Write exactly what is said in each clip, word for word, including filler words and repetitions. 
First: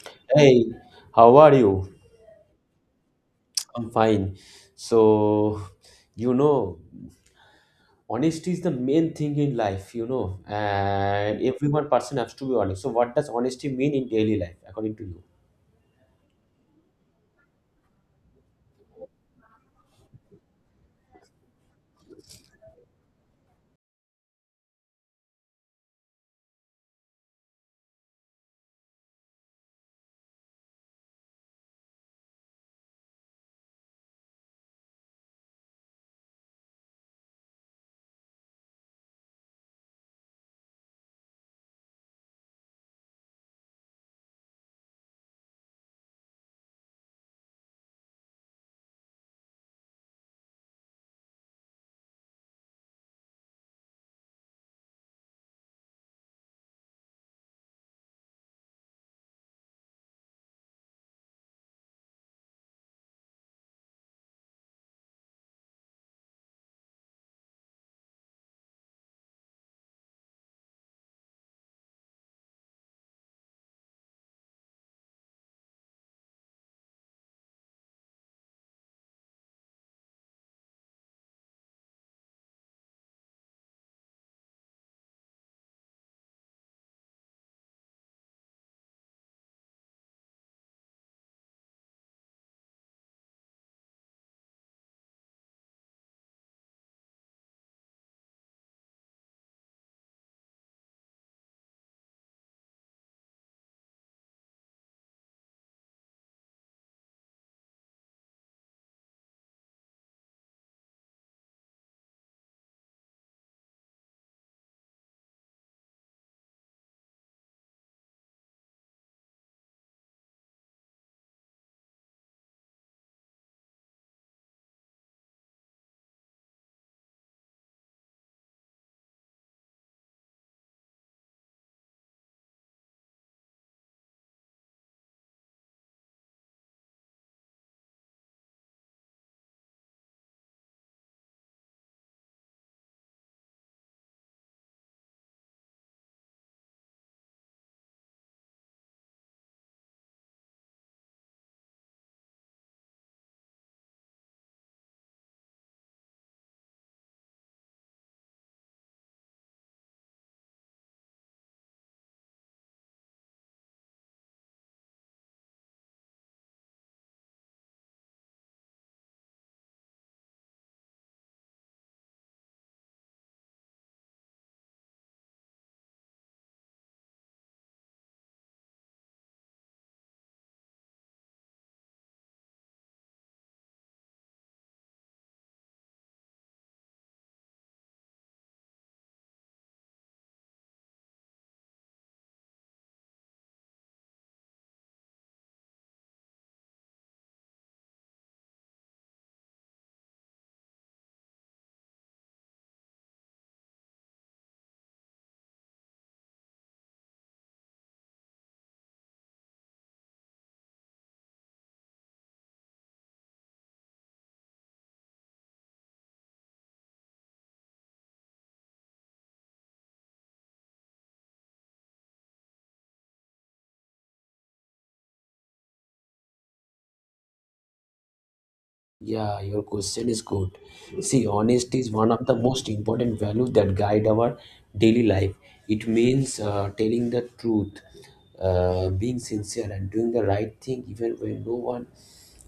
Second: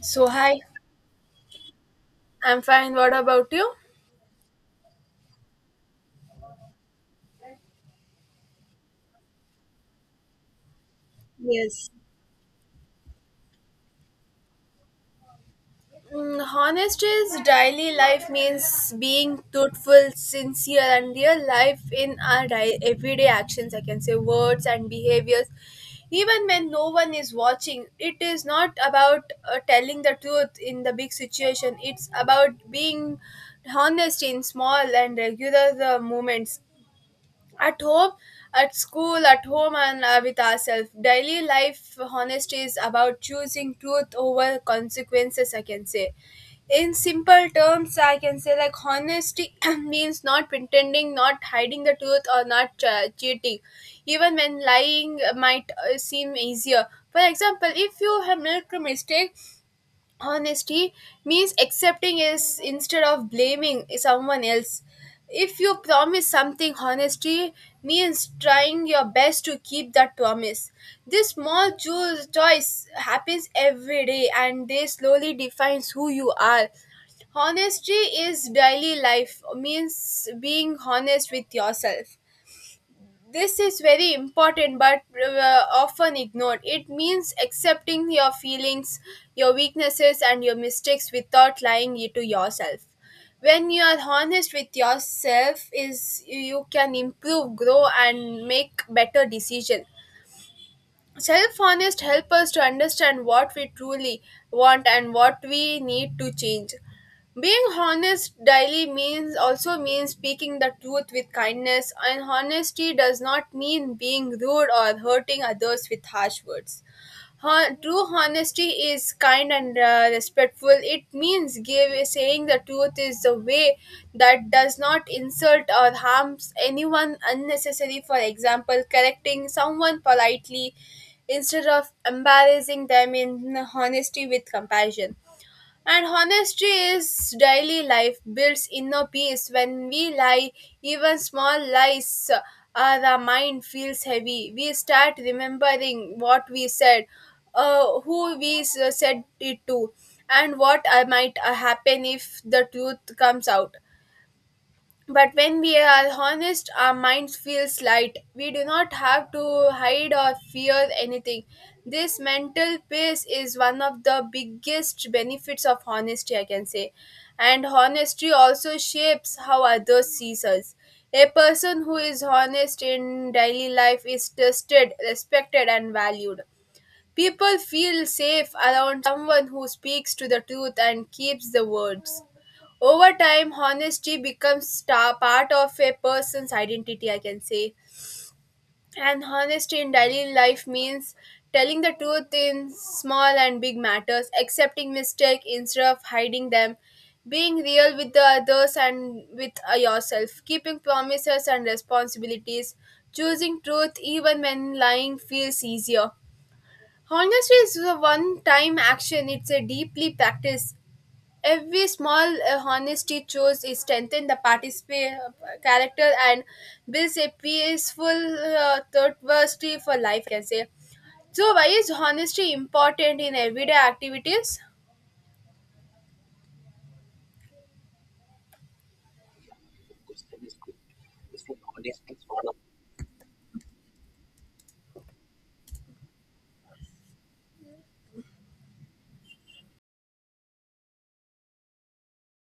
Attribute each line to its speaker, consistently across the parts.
Speaker 1: So, hi,
Speaker 2: Hey, how are you?
Speaker 1: I'm fine. What about you?
Speaker 2: I'm fine. So, you know, honesty is the main thing in life, you know, and every
Speaker 1: Yes.
Speaker 2: one person has to be honest. So, what does honesty mean in daily life, according to you?
Speaker 1: Mm, honest is daily life means being truthful, sincere, and real life in our di- everyday actions. I can say words and behaviors. Even when no one is watching, it is not about uh, telling the truth in the big situation. It's about being honest in small and regular uh, moments. At home, at school, at home, and uh, with ourselves. Daily life honesty is about choosing truth over consequences, I can say. In simple terms, I can say like honesty means not pretending, not hiding the truth, or not uh, cheating, even when lying might uh, seem easier. For example, if you have made a mistake, honesty means accepting is instead of blaming someone else if you promise something honesty means trying your best to keep that promise. This small cho- choice happens every day and they slowly defines who you are. Honesty is daily life means being honest with yourself. This is very important but uh, often ignored. It means accepting your feelings, your weaknesses, and your mistakes without lying to yourself. When you are honest with yourself, is you can improve, grow, and make better decisions. Self-honest help us to understand what we truly want and what we need to change. Being honest daily means also means speaking the truth with kindness, and honesty does not mean being rude or hurting others with harsh words. Hon- True honesty is kind and uh, respectful. It means give, saying the truth is the way that does not insult or harms anyone unnecessary. For example, correcting someone politely instead of embarrassing them in honesty with compassion. And honesty is daily life builds inner peace. When we lie, even small lies, uh, the mind feels heavy. We start remembering what we said, uh, who we s- said it to, and what uh, might uh, happen if the truth comes out. But when we are honest, our minds feels light. We do not have to hide or fear anything. This mental peace is one of the biggest benefits of honesty, I can say. And honesty also shapes how others sees us. A person who is honest in daily life is trusted, respected, and valued. People feel safe around someone who speaks to the truth and keeps the words. Over time, honesty becomes star part of a person's identity, I can say. And honesty in daily life means telling the truth in small and big matters, accepting mistake instead of hiding them, being real with the others and with uh, yourself, keeping promises and responsibilities, choosing truth even when lying feels easier. Honesty is a one time action, it's a deeply practiced. Every small uh, honesty chose is strengthen the participant character and builds a peaceful uh, thirsty for life, I can say. So, why is honesty important in everyday activities?
Speaker 2: Yeah, your question is good. See, honesty is one of the most important values that guide our daily life. It means uh, telling the truth, uh, being sincere, and doing the right thing even when no one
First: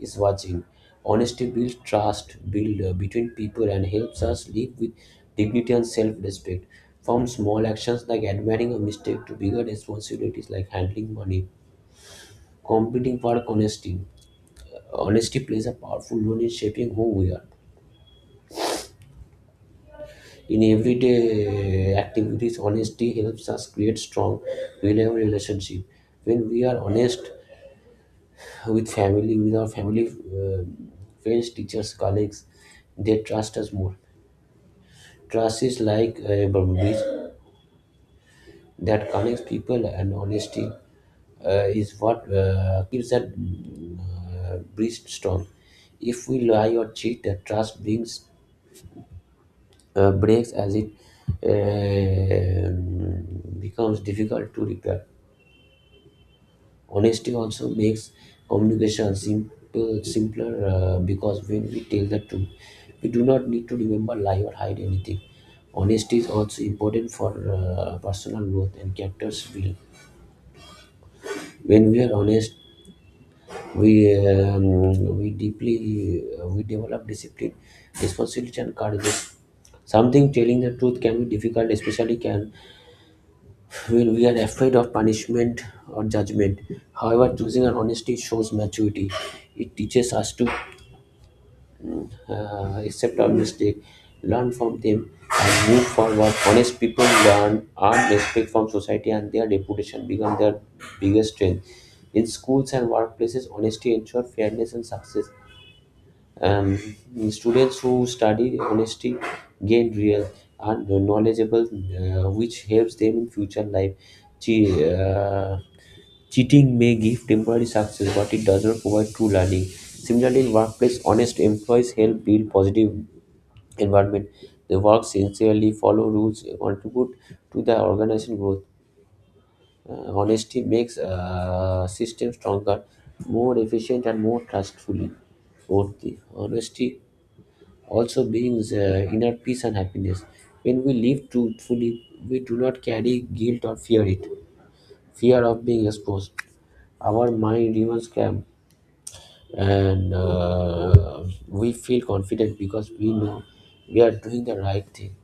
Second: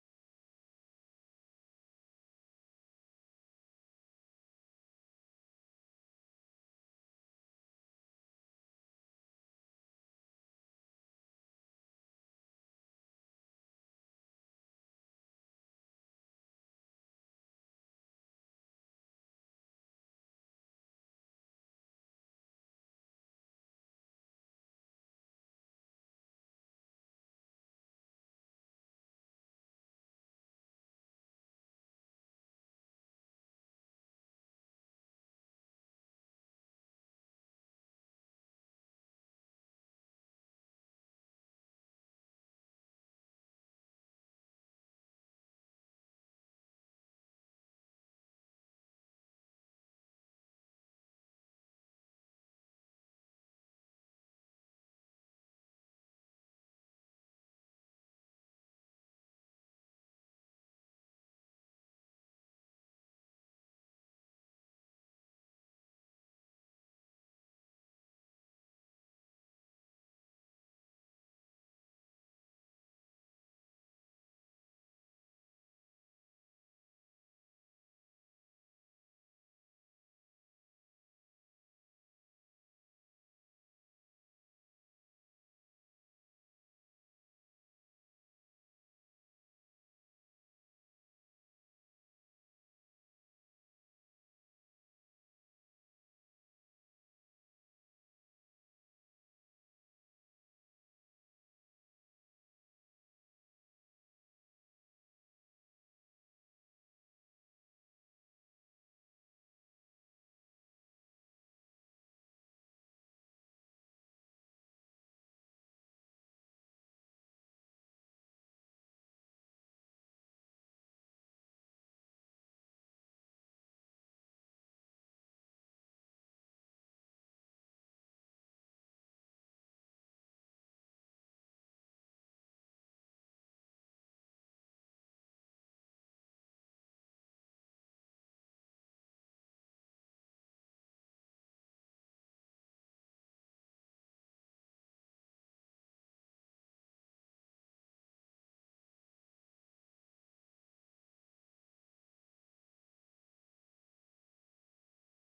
Speaker 2: is watching. Honesty builds trust, build uh, between people, and helps us live with dignity and self-respect. From small actions like admitting a mistake to bigger responsibilities like handling money, competing for honesty. Honesty plays a powerful role in shaping who we are. In everyday activities, honesty helps us create strong, reliable relationship. When we are honest with family, with our family, uh, friends, teachers, colleagues, they trust us more. Trust is like a bridge that connects people, and honesty uh, is what uh, keeps that uh, bridge strong. If we lie or cheat, the trust brings uh, breaks as it um becomes difficult to repair. Honesty also makes communication simple, simpler uh, because when we tell the truth, we do not need to remember lie or hide anything. Honesty is also important for uh, personal growth and character's build. When we are honest, we um, we deeply uh, we develop discipline, responsibility, and courage. Something telling the truth can be difficult, especially can when we are afraid of punishment or judgment. However, choosing our honesty shows maturity. It teaches us to uh, accept our mistake, learn from them, and move forward. Honest people learn, earn respect from society, and their reputation become their biggest strength. In schools and workplaces, honesty ensures fairness and success. Um, Students who study honesty gain real and knowledgeable, uh, which helps them in future life. Gee, uh, Cheating may give temporary success, but it does not provide true learning. Similarly, in workplace, honest employees help build positive environment. They work sincerely, follow rules, and contribute to the organization growth. Uh, honesty makes uh, system stronger, more efficient, and more trustfully. Fourthly, honesty also brings uh, inner peace and happiness. When we live truthfully, we do not carry guilt or fear it. Fear of being exposed. Our mind remains calm, and uh, we feel confident because we know we are doing the right thing.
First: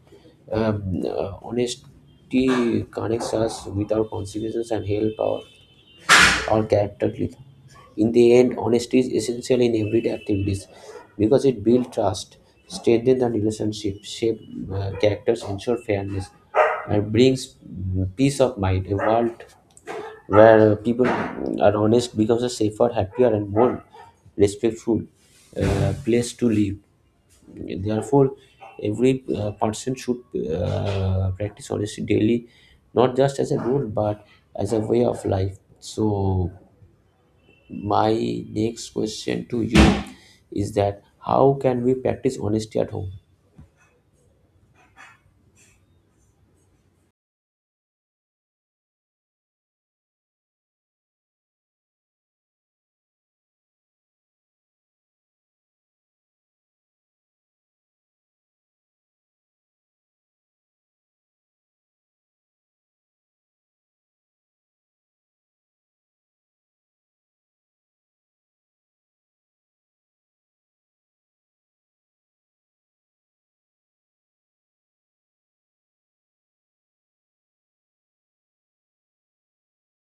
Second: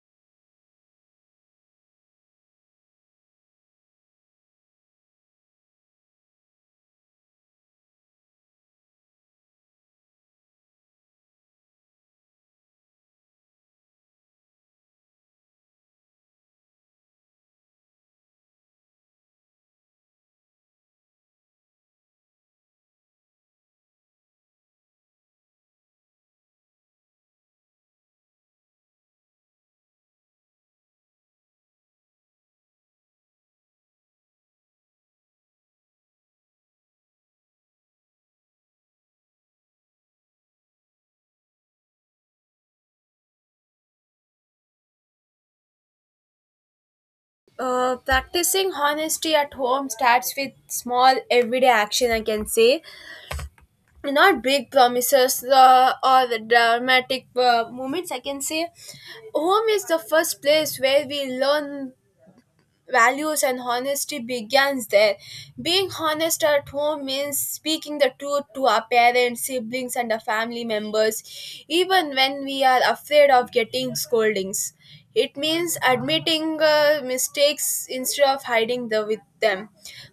Speaker 2: Um, uh, honesty connects us with our consequences and help our, our character growth. In the end, honesty is essential in everyday activities because it builds trust, strengthens the relationship, shapes uh, characters, ensure fairness, and brings mm, peace of mind. A world where people are honest becomes a safer, happier, and more respectful uh, place to live. Therefore, every uh, person should uh, practice honesty daily, not just as a rule but as a way of life. So, my next question to you is that how can we practice honesty at home?
Speaker 1: Uh, practicing honesty at home starts with small everyday action, I can say. Not big promises uh, or the dramatic uh, moments, I can say. Home is the first place where we learn values and honesty begins there. Being honest at home means speaking the truth to our parents, siblings, and our family members, even when we are afraid of getting scoldings. It means admitting uh, mistakes instead of hiding the, with them.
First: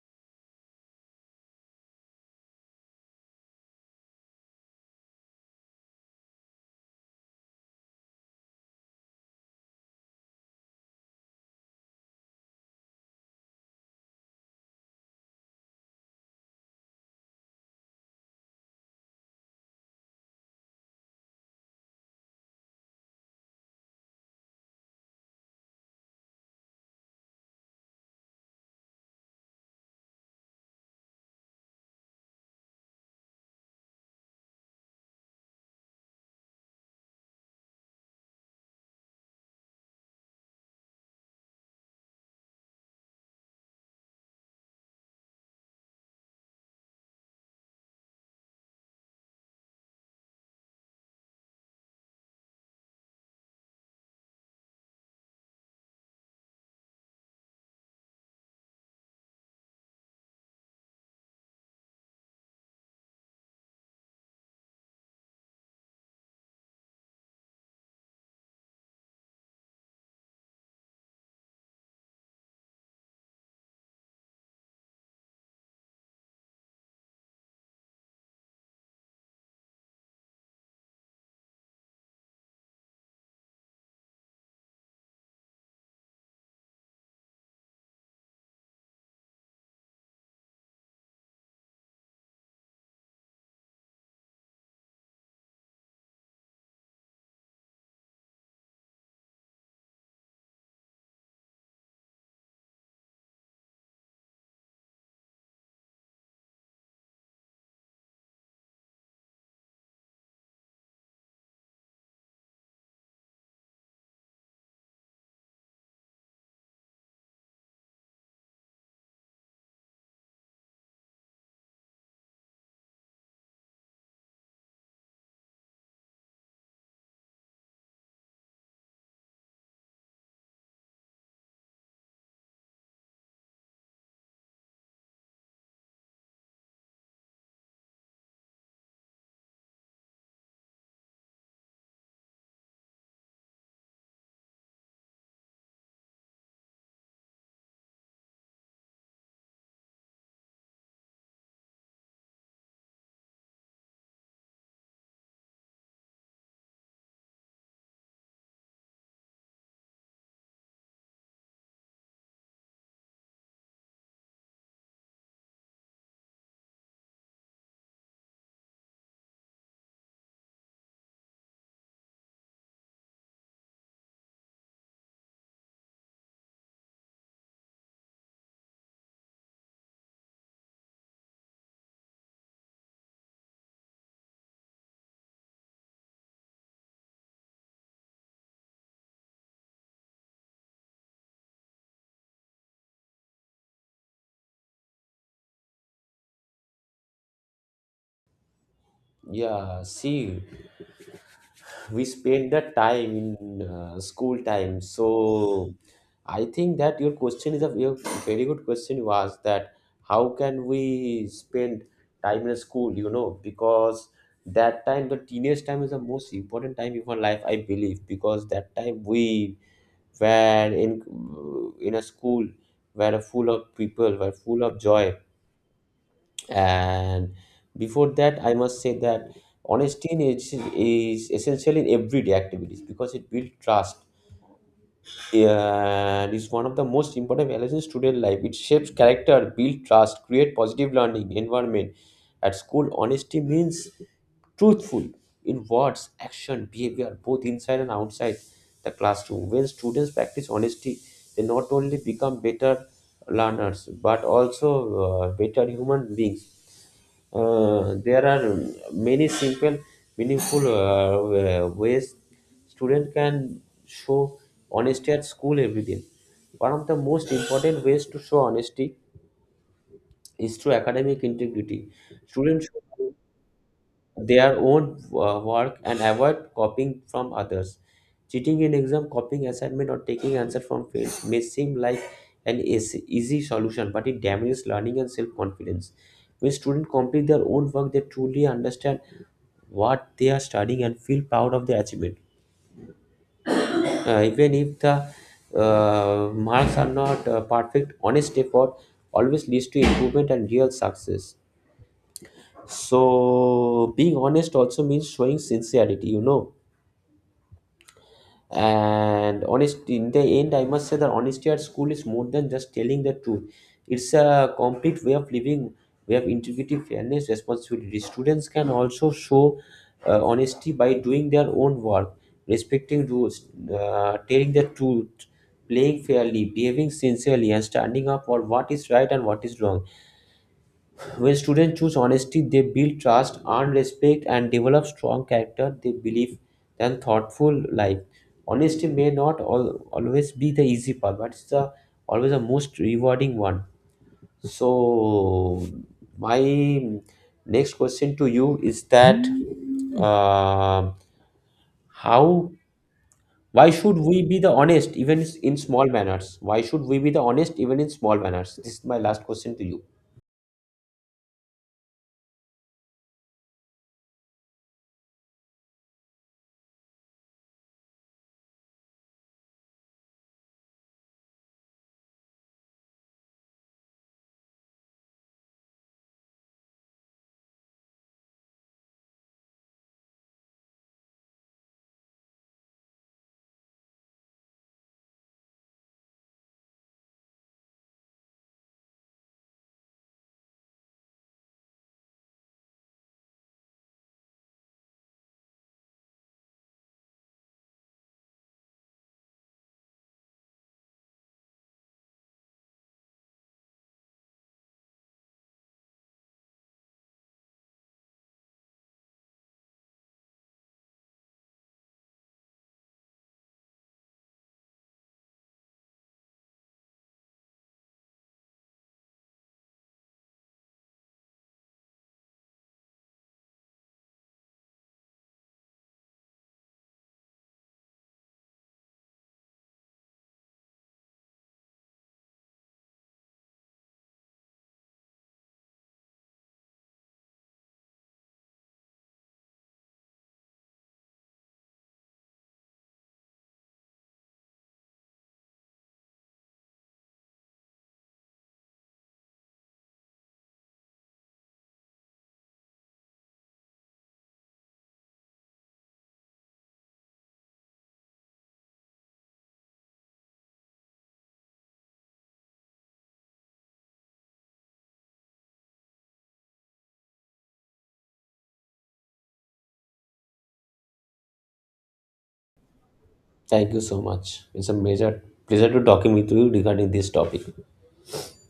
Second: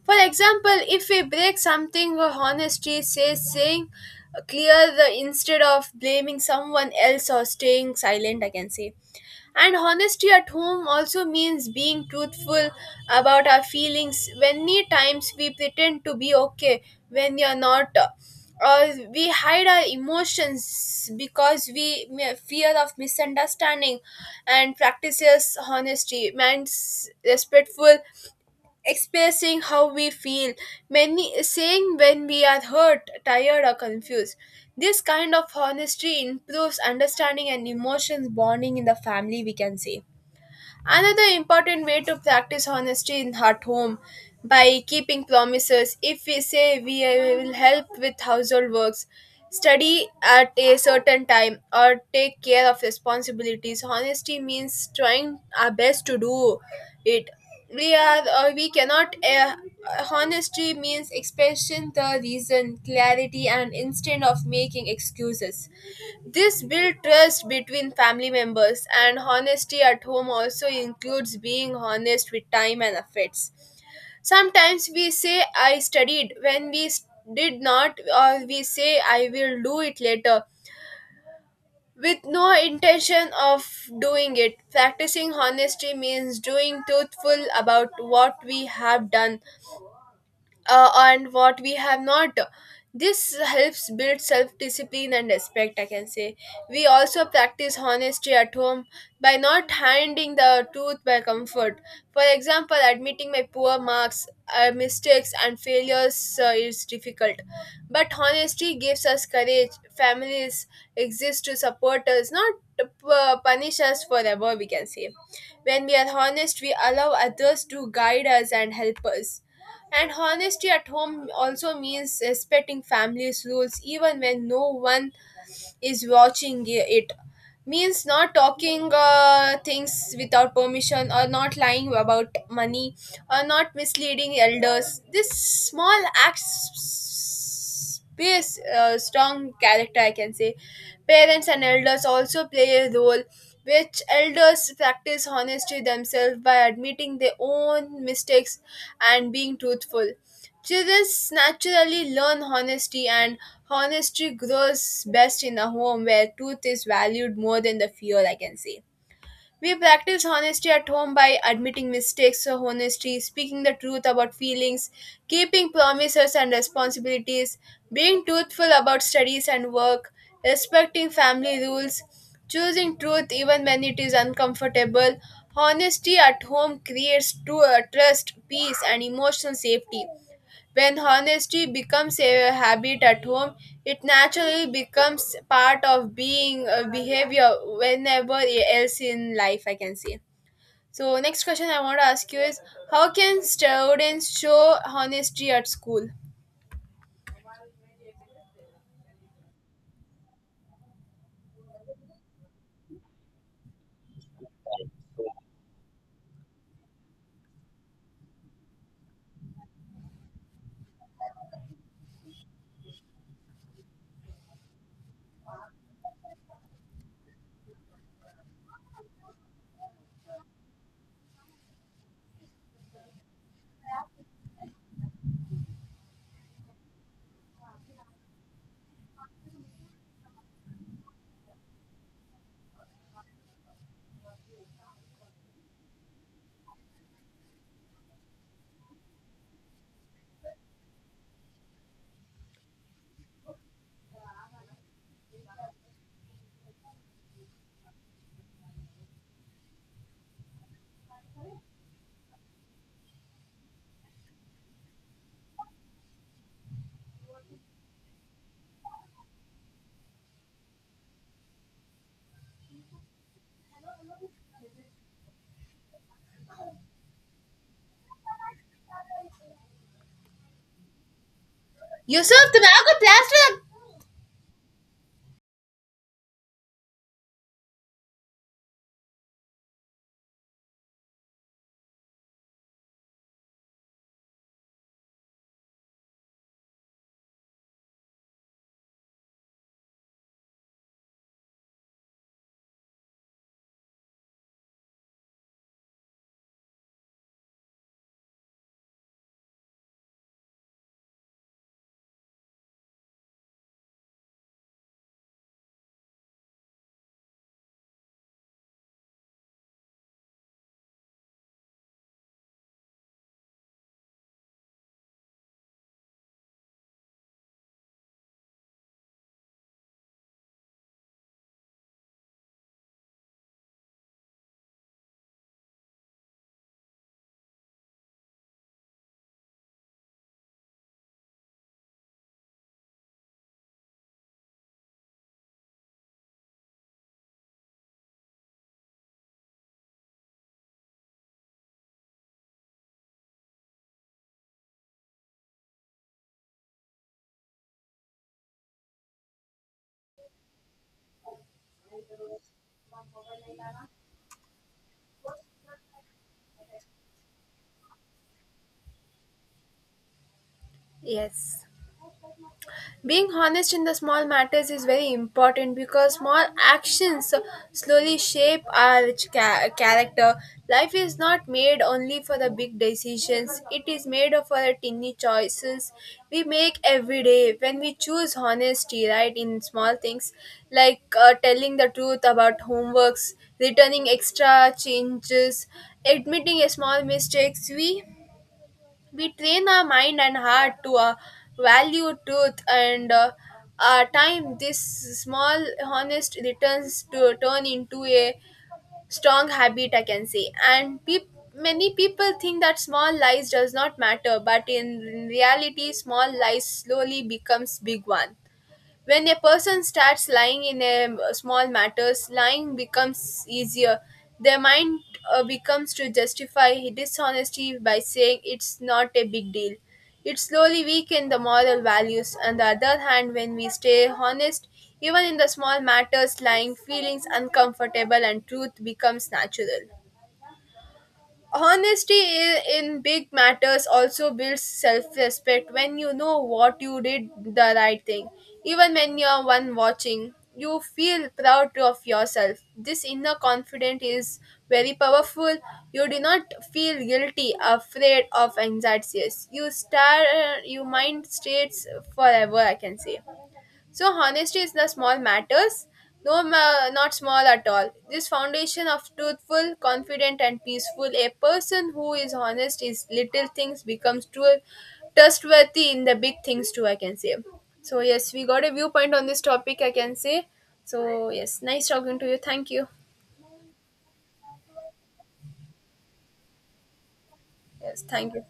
Speaker 1: For example, if we break something, uh, honesty says saying uh, clear the instead of blaming someone else or staying silent, I can say. And honesty at home also means being truthful about our feelings. Many times we pretend to be okay when we are not, or we hide our emotions because we may- fear of misunderstanding and practices honesty. Means respectful expressing how we feel, many saying when we are hurt, tired, or confused. This kind of honesty improves understanding and emotions bonding in the family, we can say. Another important way to practice honesty in at home by keeping promises. If we say we uh, will help with household works, study at a certain time, or take care of responsibilities, honesty means trying our best to do it. We are or we cannot. Uh, honesty means expressing the reason, clarity, and instead of making excuses. This builds trust between family members, and honesty at home also includes being honest with time and effects. Sometimes we say, I studied when we s- did not, or we say, I will do it later with no intention of doing it. Practicing honesty means doing truthful about what we have done uh, and what we have not. This helps build self discipline and respect, I can say. We also practice honesty at home by not hiding the truth by comfort. For example, admitting my poor marks, uh, mistakes, and failures uh, is difficult. But honesty gives us courage. Families exist to support us, not to pu- punish us forever, we can say. When we are honest, we allow others to guide us and help us. And honesty at home also means respecting family's rules even when no one is watching i- it. Means not talking uh, things without permission or not lying about money or not misleading elders. This small acts space uh, strong character, I can say. Parents and elders also play a role which elders practice honesty themselves by admitting their own mistakes and being truthful. Children naturally learn honesty, and honesty grows best in a home where truth is valued more than the fear, I can say. We practice honesty at home by admitting mistakes or honesty, speaking the truth about feelings, keeping promises and responsibilities, being truthful about studies and work, respecting family rules, choosing truth even when it is uncomfortable. Honesty at home creates tru- uh, trust, peace, and emotional safety. When honesty becomes a habit at home, it naturally becomes part of being uh, behavior whenever else in life, I can say. So, next question I want to ask you is, how can students show honesty at school?
Speaker 2: Yeah, see, we spent the time in uh, school time, so I think that your question is a ve- very good question was that how can we spend time in school, you know, because that time the teenage time is the most important time in our life, I believe, because that time we were in in a school, were full of people, were full of joy, and before that, I must say that honesty in is, is essential in everyday activities because it builds trust and is one of the most important values in student life. It shapes character, builds trust, create positive learning environment. At school, honesty means truthful in words, action, behavior, both inside and outside the classroom. When students practice honesty, they not only become better learners but also uh, better human beings. Uh, there are many simple, meaningful uh, uh, ways students can show honesty at school every day. One of the most important ways to show honesty is through academic integrity.
Speaker 1: Yusuf
Speaker 2: Students
Speaker 1: तुम्हें को
Speaker 2: show
Speaker 1: plaster.
Speaker 2: their own uh, work and avoid copying from others. Cheating in exam, copying assignment, or taking answer from friends may seem like an easy easy solution, but it damages learning and self confidence. When students complete their own work, they truly understand what they are studying and feel proud of their achievement. Uh, even if the uh, marks are not uh, perfect, honest effort always leads to improvement and real success. So, being honest also means showing sincerity, you know, and honest. In the end, I must say that honesty at school is more than just telling the truth. It's a complete way of living, way of integrity, fairness, responsibility. Students can also show uh, honesty by doing their own work, respecting rules, uh, telling the truth, playing fairly, behaving sincerely, and standing up for what is right and what is wrong. When students choose honesty, they build trust, earn respect, and develop strong character, they believe, and thoughtful life. Honesty may not al- always be the easy part, but it's the always the most rewarding one. So, my next question to you is that uh, how why should we be the honest even in small manners? Why should we be the honest even in small manners? This is my last question to you.
Speaker 1: Yes. Being honest in the small matters is very important because small actions slowly shape our cha- character. Life is not made only for the big decisions, it is made of our tiny choices we make every day. When we choose honesty, right, in small things like uh, telling the truth about homeworks, returning extra changes, admitting a small mistakes, we we train our mind and heart to uh, value truth and uh, our time. This small honest returns to turn into a strong habit, I can say. And peop many people think that small lies does not matter but in reality small lies slowly becomes big one. When a person starts lying in a small matters, lying becomes easier. Their mind uh, becomes to justify dishonesty by saying it's not a big deal. It slowly weakens the moral values. On the other hand, when we stay honest, even in the small matters, lying feelings uncomfortable and truth becomes natural. Honesty i- in big matters also builds self respect when you know what you did the right thing. Even when you're one watching, you feel proud of yourself. This inner confidence is very powerful. You do not feel guilty, afraid of anxieties. You star, your mind states forever, I can say. So honesty is the small matters, no, ma- not small at all. This foundation of truthful, confident, and peaceful. A person who is honest is little things becomes true, trustworthy in the big things too. I can say. So yes, we got a viewpoint on this topic. I can say. So yes, nice talking to you. Thank you.
Speaker 2: Thank you so much. It's a major pleasure to talking with you regarding this topic.
Speaker 1: Yes, thank you.